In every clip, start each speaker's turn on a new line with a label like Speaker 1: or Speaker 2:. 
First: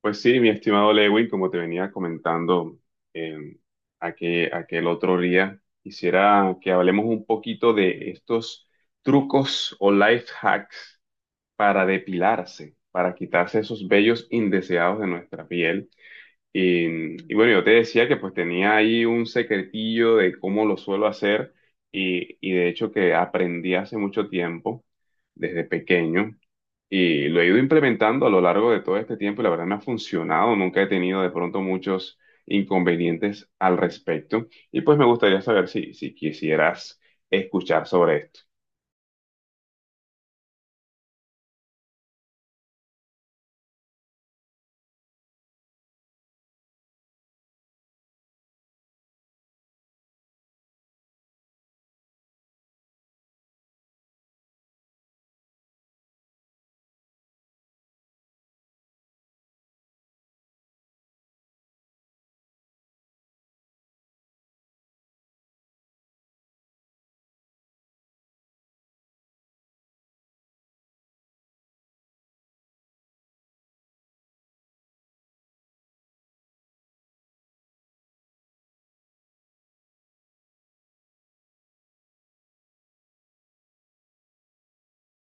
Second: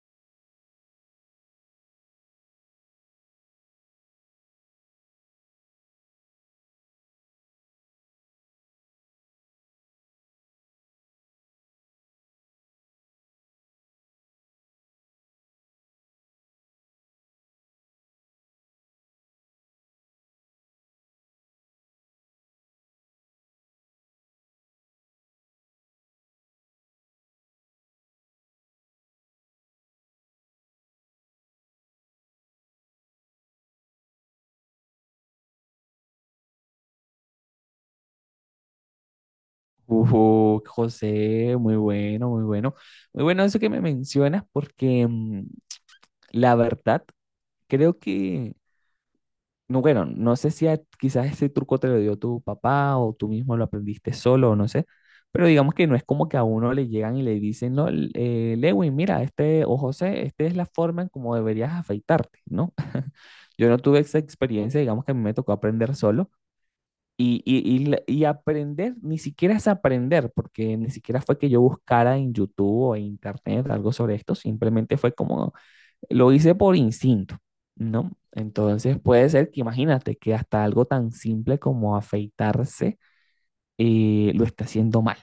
Speaker 1: Pues sí, mi estimado Lewin, como te venía comentando eh, aquel otro día, quisiera que hablemos un poquito de estos trucos o life hacks para depilarse, para quitarse esos vellos indeseados de nuestra piel. Y bueno, yo te decía que pues tenía ahí un secretillo de cómo lo suelo hacer y de hecho que aprendí hace mucho tiempo, desde pequeño. Y lo he ido implementando a lo largo de todo este tiempo y la verdad me ha funcionado. Nunca he tenido de pronto muchos inconvenientes al respecto. Y pues me gustaría saber si quisieras escuchar sobre esto.
Speaker 2: José, muy bueno, muy bueno. Muy bueno eso que me mencionas porque la verdad creo que, no, bueno, no sé si quizás ese truco te lo dio tu papá o tú mismo lo aprendiste solo, o no sé, pero digamos que no es como que a uno le llegan y le dicen, no, Lewin, mira, este, o José, esta es la forma en cómo deberías afeitarte, ¿no? Yo no tuve esa experiencia, digamos que a mí me tocó aprender solo. Y aprender, ni siquiera es aprender, porque ni siquiera fue que yo buscara en YouTube o en Internet algo sobre esto, simplemente fue como lo hice por instinto, ¿no? Entonces puede ser que imagínate que hasta algo tan simple como afeitarse lo está haciendo mal,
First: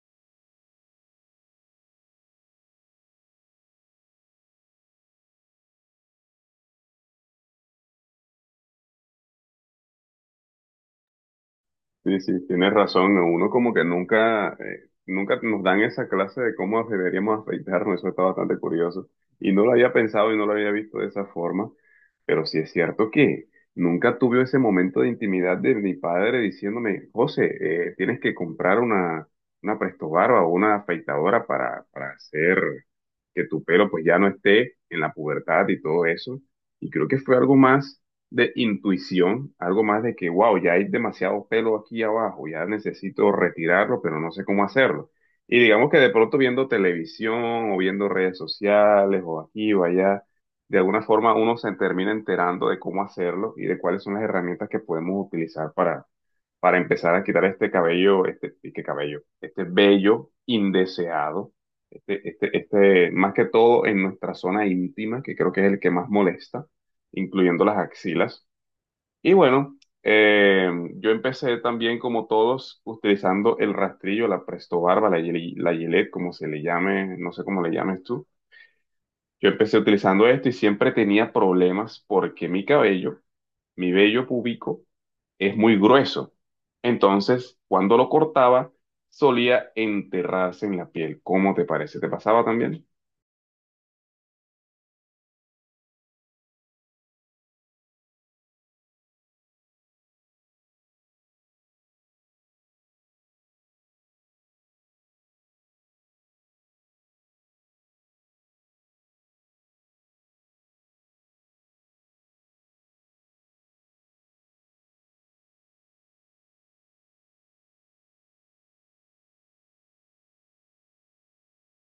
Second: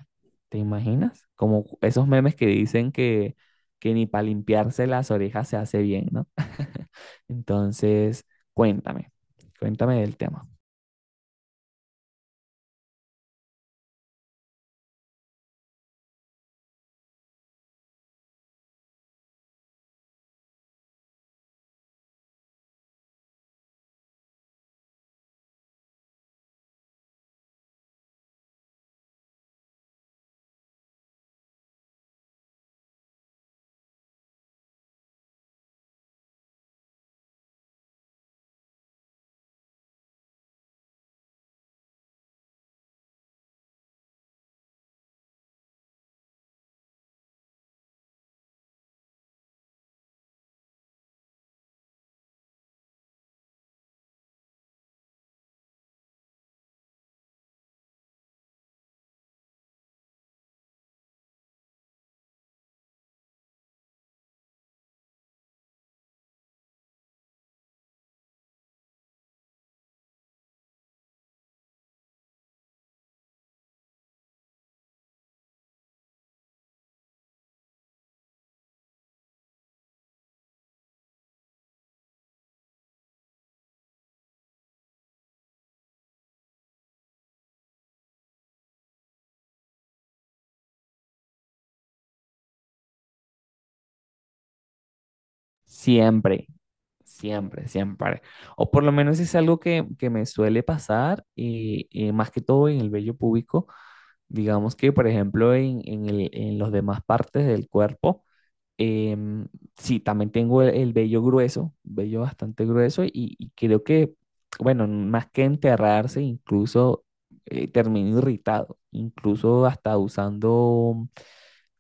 Speaker 2: ¿te imaginas? Como esos memes que dicen que ni para limpiarse las orejas se hace bien, ¿no? Entonces, cuéntame, cuéntame del tema.
Speaker 1: Sí, sí, tienes razón. Uno como que nunca, nunca nos dan esa clase de cómo deberíamos afeitarnos. Eso está bastante curioso. Y no lo había pensado y no lo había visto de esa forma. Pero sí es cierto que nunca tuve ese momento de intimidad de mi padre diciéndome, José, tienes que comprar una prestobarba o una afeitadora para hacer que tu pelo pues ya no esté en la pubertad y todo eso. Y creo que fue algo más de intuición, algo más de que, wow, ya hay demasiado pelo aquí abajo, ya necesito retirarlo, pero no sé cómo hacerlo. Y digamos que de pronto viendo televisión o viendo redes sociales o aquí o allá, de alguna forma uno se termina enterando de cómo hacerlo y de cuáles son las herramientas que podemos utilizar para empezar a quitar este cabello, este, y qué cabello, este vello indeseado, más que todo en nuestra zona íntima, que creo que es el que más molesta incluyendo las axilas. Y bueno, yo empecé también como todos utilizando el rastrillo, la Presto Barba, la Gillette, como se le llame, no sé cómo le llames tú. Yo empecé utilizando esto y siempre tenía problemas porque mi cabello, mi vello púbico, es muy grueso. Entonces, cuando lo cortaba, solía enterrarse en la piel. ¿Cómo te parece? ¿Te pasaba también?
Speaker 2: Siempre. Siempre, siempre. O por lo menos es algo que me suele pasar, y más que todo en el vello púbico. Digamos que, por ejemplo, en los demás partes del cuerpo, em, sí, también tengo el vello grueso, vello bastante grueso, y creo que, bueno, más que enterrarse, incluso termino irritado, incluso hasta usando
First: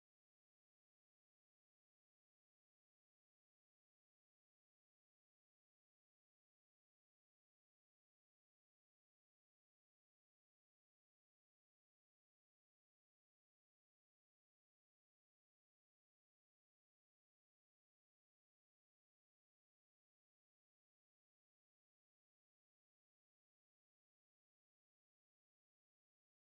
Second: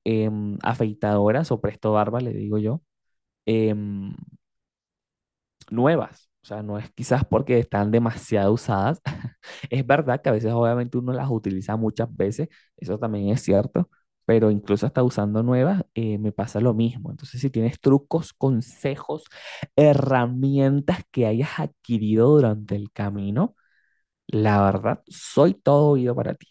Speaker 2: afeitadoras o presto barba, le digo yo. em, Nuevas. O sea, no es quizás porque están demasiado usadas. Es verdad que a veces obviamente uno las utiliza muchas veces, eso también es cierto, pero incluso hasta usando nuevas me pasa lo mismo. Entonces, si tienes trucos, consejos, herramientas que hayas adquirido durante el camino, la verdad, soy todo oído para ti.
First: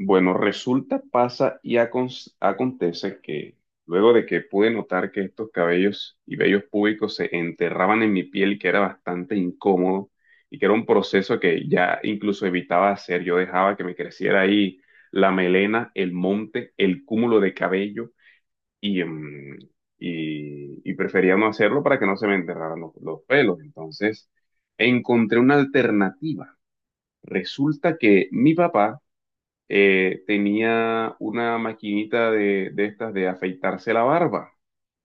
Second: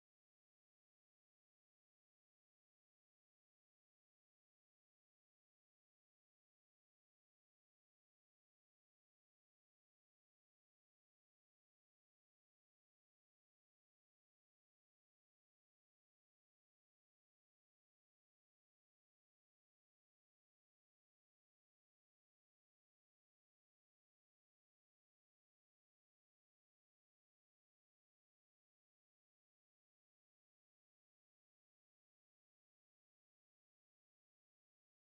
Speaker 1: Bueno, resulta, pasa y acontece que luego de que pude notar que estos cabellos y vellos púbicos se enterraban en mi piel, que era bastante incómodo y que era un proceso que ya incluso evitaba hacer, yo dejaba que me creciera ahí la melena, el monte, el cúmulo de cabello y, y prefería no hacerlo para que no se me enterraran los pelos. Entonces, encontré una alternativa. Resulta que mi papá tenía una maquinita de estas de afeitarse la barba.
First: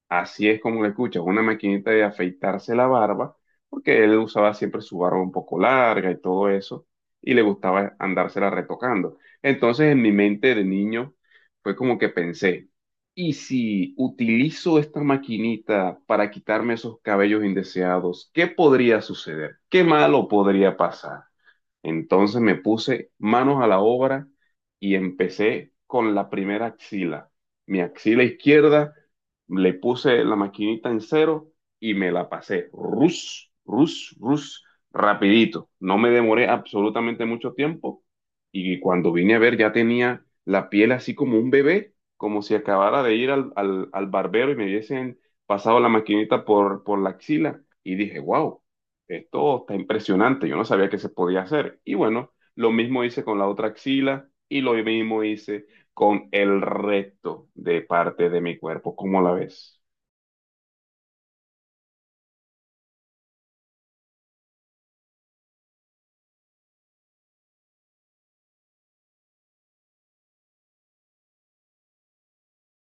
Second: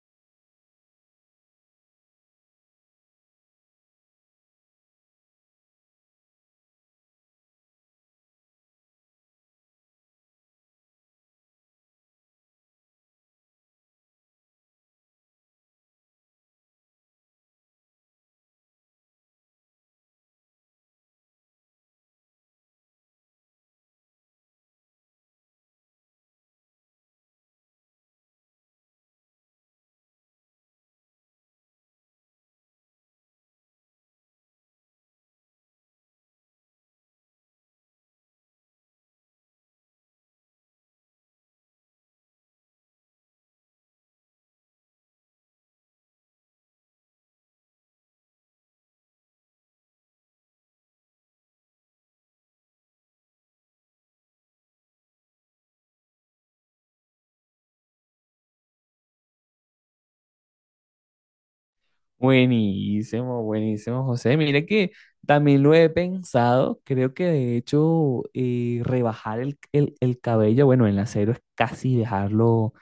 Speaker 1: Así es como lo escuchas, una maquinita de afeitarse la barba, porque él usaba siempre su barba un poco larga y todo eso, y le gustaba andársela retocando. Entonces en mi mente de niño fue como que pensé, ¿y si utilizo esta maquinita para quitarme esos cabellos indeseados? ¿Qué podría suceder? ¿Qué malo podría pasar? Entonces me puse manos a la obra y empecé con la primera axila. Mi axila izquierda, le puse la maquinita en cero y me la pasé. Rus, rus, rus, rapidito. No me demoré absolutamente mucho tiempo y cuando vine a ver ya tenía la piel así como un bebé, como si acabara de ir al barbero y me hubiesen pasado la maquinita por la axila. Y dije, wow, esto está impresionante, yo no sabía que se podía hacer. Y bueno, lo mismo hice con la otra axila y lo mismo hice con el resto de parte de mi cuerpo. ¿Cómo la ves?
Speaker 2: Buenísimo, buenísimo, José. Mira que también lo he pensado. Creo que de hecho rebajar el cabello, bueno, en la cero es casi dejarlo,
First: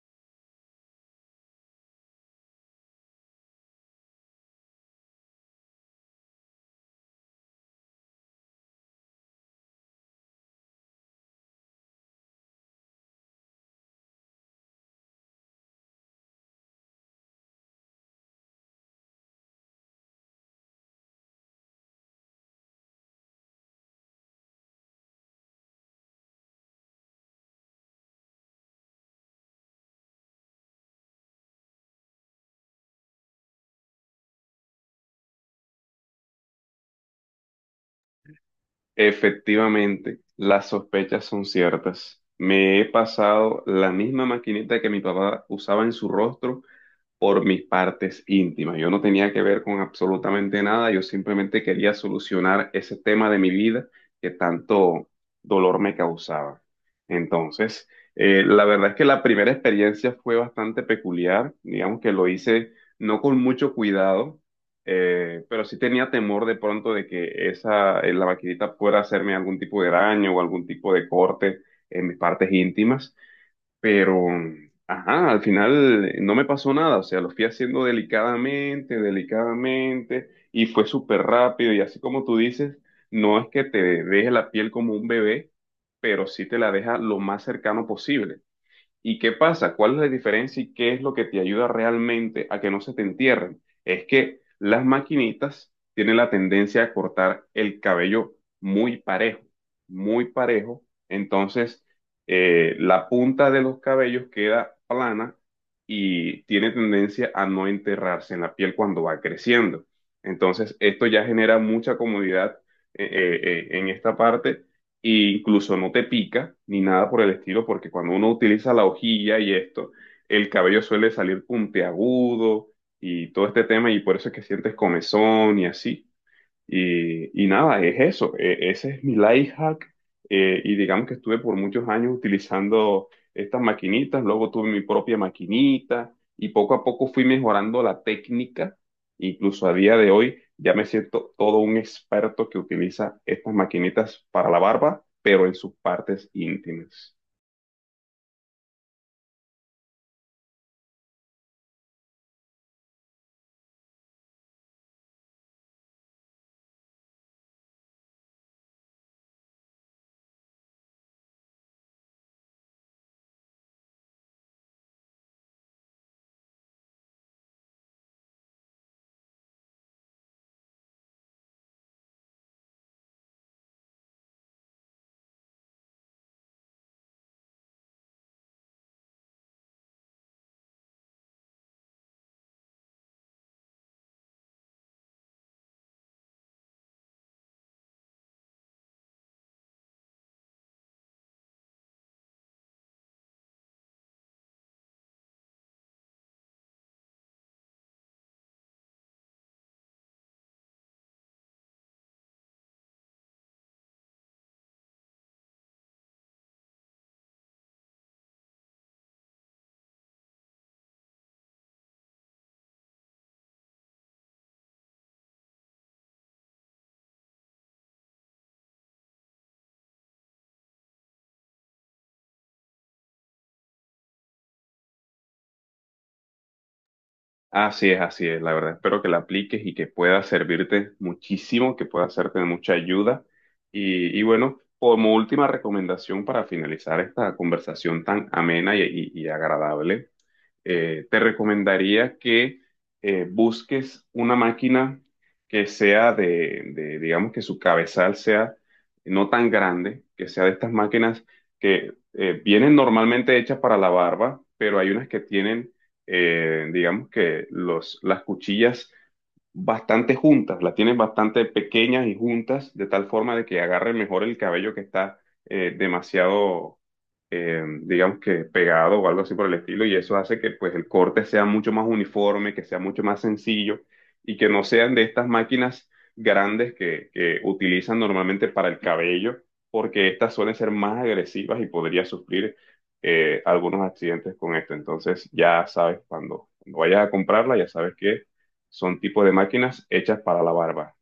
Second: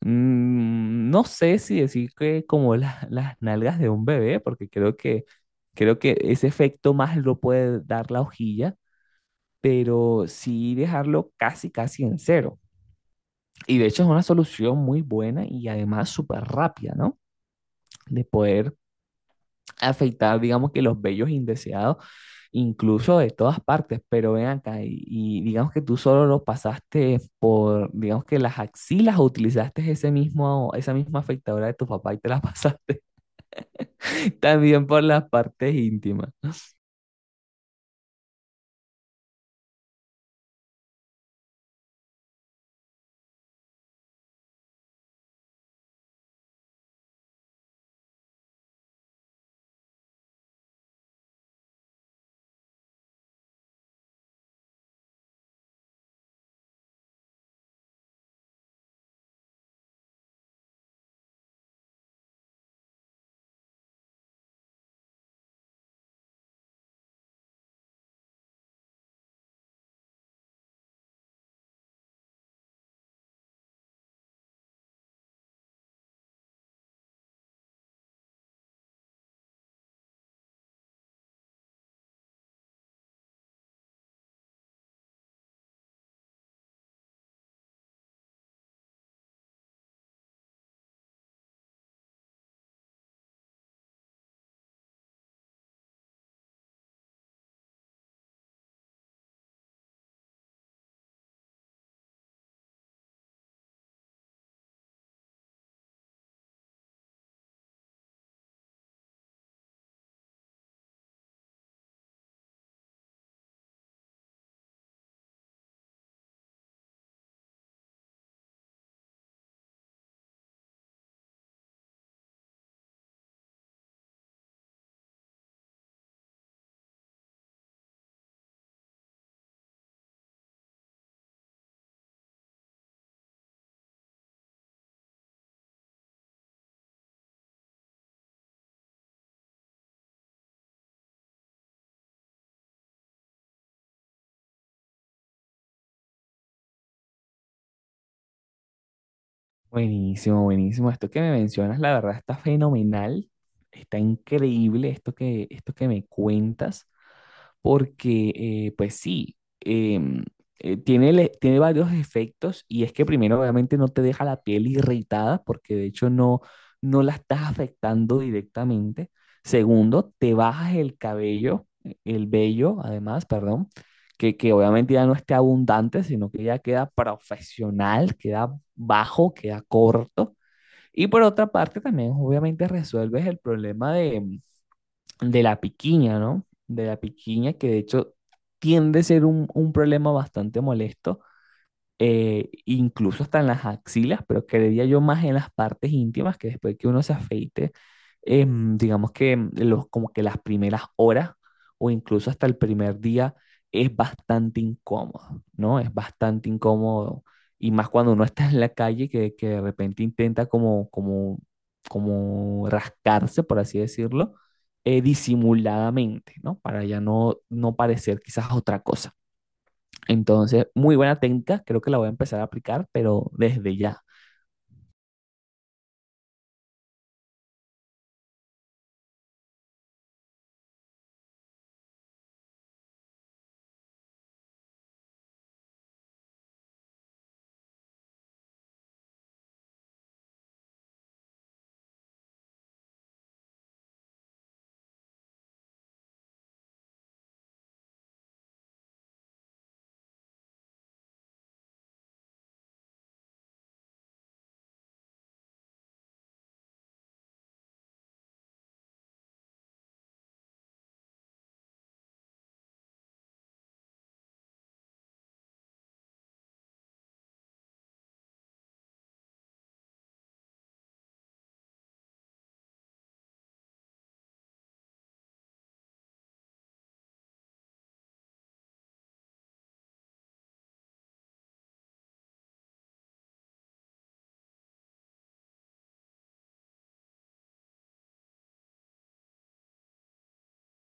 Speaker 2: mm, no sé si decir que como las nalgas de un bebé, porque creo que ese efecto más lo puede dar la hojilla, pero sí dejarlo casi, casi en cero. Y de hecho es una solución muy buena y además súper rápida, ¿no? De poder afectar, digamos que los vellos indeseados, incluso de todas partes, pero ven acá y digamos que tú solo lo pasaste por, digamos que las axilas o utilizaste ese mismo, esa misma afectadora de tu papá y te la pasaste también por las partes íntimas.
Speaker 1: Efectivamente, las sospechas son ciertas. Me he pasado la misma maquinita que mi papá usaba en su rostro por mis partes íntimas. Yo no tenía que ver con absolutamente nada, yo simplemente quería solucionar ese tema de mi vida que tanto dolor me causaba. Entonces, la verdad es que la primera experiencia fue bastante peculiar, digamos que lo hice no con mucho cuidado, pero sí tenía temor de pronto de que esa, la maquinita pudiera hacerme algún tipo de daño o algún tipo de corte en mis partes íntimas. Pero, ajá, al final no me pasó nada, o sea, lo fui haciendo delicadamente, delicadamente, y fue súper rápido, y así como tú dices, no es que te deje la piel como un bebé, pero sí te la deja lo más cercano posible. ¿Y qué pasa? ¿Cuál es la diferencia y qué es lo que te ayuda realmente a que no se te entierren? Es que las maquinitas tienen la tendencia a cortar el cabello muy parejo, muy parejo. Entonces, la punta de los cabellos queda plana y tiene tendencia a no enterrarse en la piel cuando va creciendo. Entonces, esto ya genera mucha comodidad en esta parte e incluso no te pica ni nada por el estilo, porque cuando uno utiliza la hojilla y esto, el cabello suele salir puntiagudo y todo este tema, y por eso es que sientes comezón y así. Y nada, es eso, ese es mi life hack, y digamos que estuve por muchos años utilizando estas maquinitas, luego tuve mi propia maquinita y poco a poco fui mejorando la técnica, incluso a día de hoy ya me siento todo un experto que utiliza estas maquinitas para la barba, pero en sus partes íntimas.
Speaker 2: Buenísimo, buenísimo. Esto que me mencionas, la verdad, está fenomenal, está increíble esto que me cuentas. Porque pues sí, tiene, tiene varios efectos y es que primero obviamente no te deja la piel irritada porque de hecho no, no la estás afectando directamente. Segundo, te bajas el cabello, el vello además, perdón, que obviamente ya no esté abundante, sino que ya queda profesional, queda bajo, queda corto. Y por otra parte también obviamente resuelves el problema de la piquiña, ¿no? De la piquiña, que de hecho tiende a ser un problema bastante molesto incluso hasta en las axilas, pero creería yo más en las partes íntimas, que después que uno se afeite, digamos que los, como que las primeras horas o incluso hasta el primer día es bastante incómodo, ¿no? Es bastante incómodo. Y más cuando uno está en la calle que de repente intenta como, como, como rascarse, por así decirlo, disimuladamente, ¿no? Para ya no, no parecer quizás otra cosa. Entonces, muy buena técnica, creo que la voy a empezar a aplicar, pero desde ya.
Speaker 1: Así es, la verdad. Espero que la apliques y que pueda servirte muchísimo, que pueda hacerte de mucha ayuda. Y bueno, como última recomendación para finalizar esta conversación tan amena y agradable, te recomendaría que busques una máquina que sea de, digamos que su cabezal sea no tan grande, que sea de estas máquinas que vienen normalmente hechas para la barba, pero hay unas que tienen, digamos que las cuchillas bastante juntas, las tienen bastante pequeñas y juntas, de tal forma de que agarre mejor el cabello que está demasiado digamos que pegado o algo así por el estilo, y eso hace que pues el corte sea mucho más uniforme, que sea mucho más sencillo y que no sean de estas máquinas grandes que utilizan normalmente para el cabello, porque estas suelen ser más agresivas y podría sufrir algunos accidentes con esto. Entonces ya sabes, cuando vayas a comprarla, ya sabes que son tipos de máquinas hechas para la barba.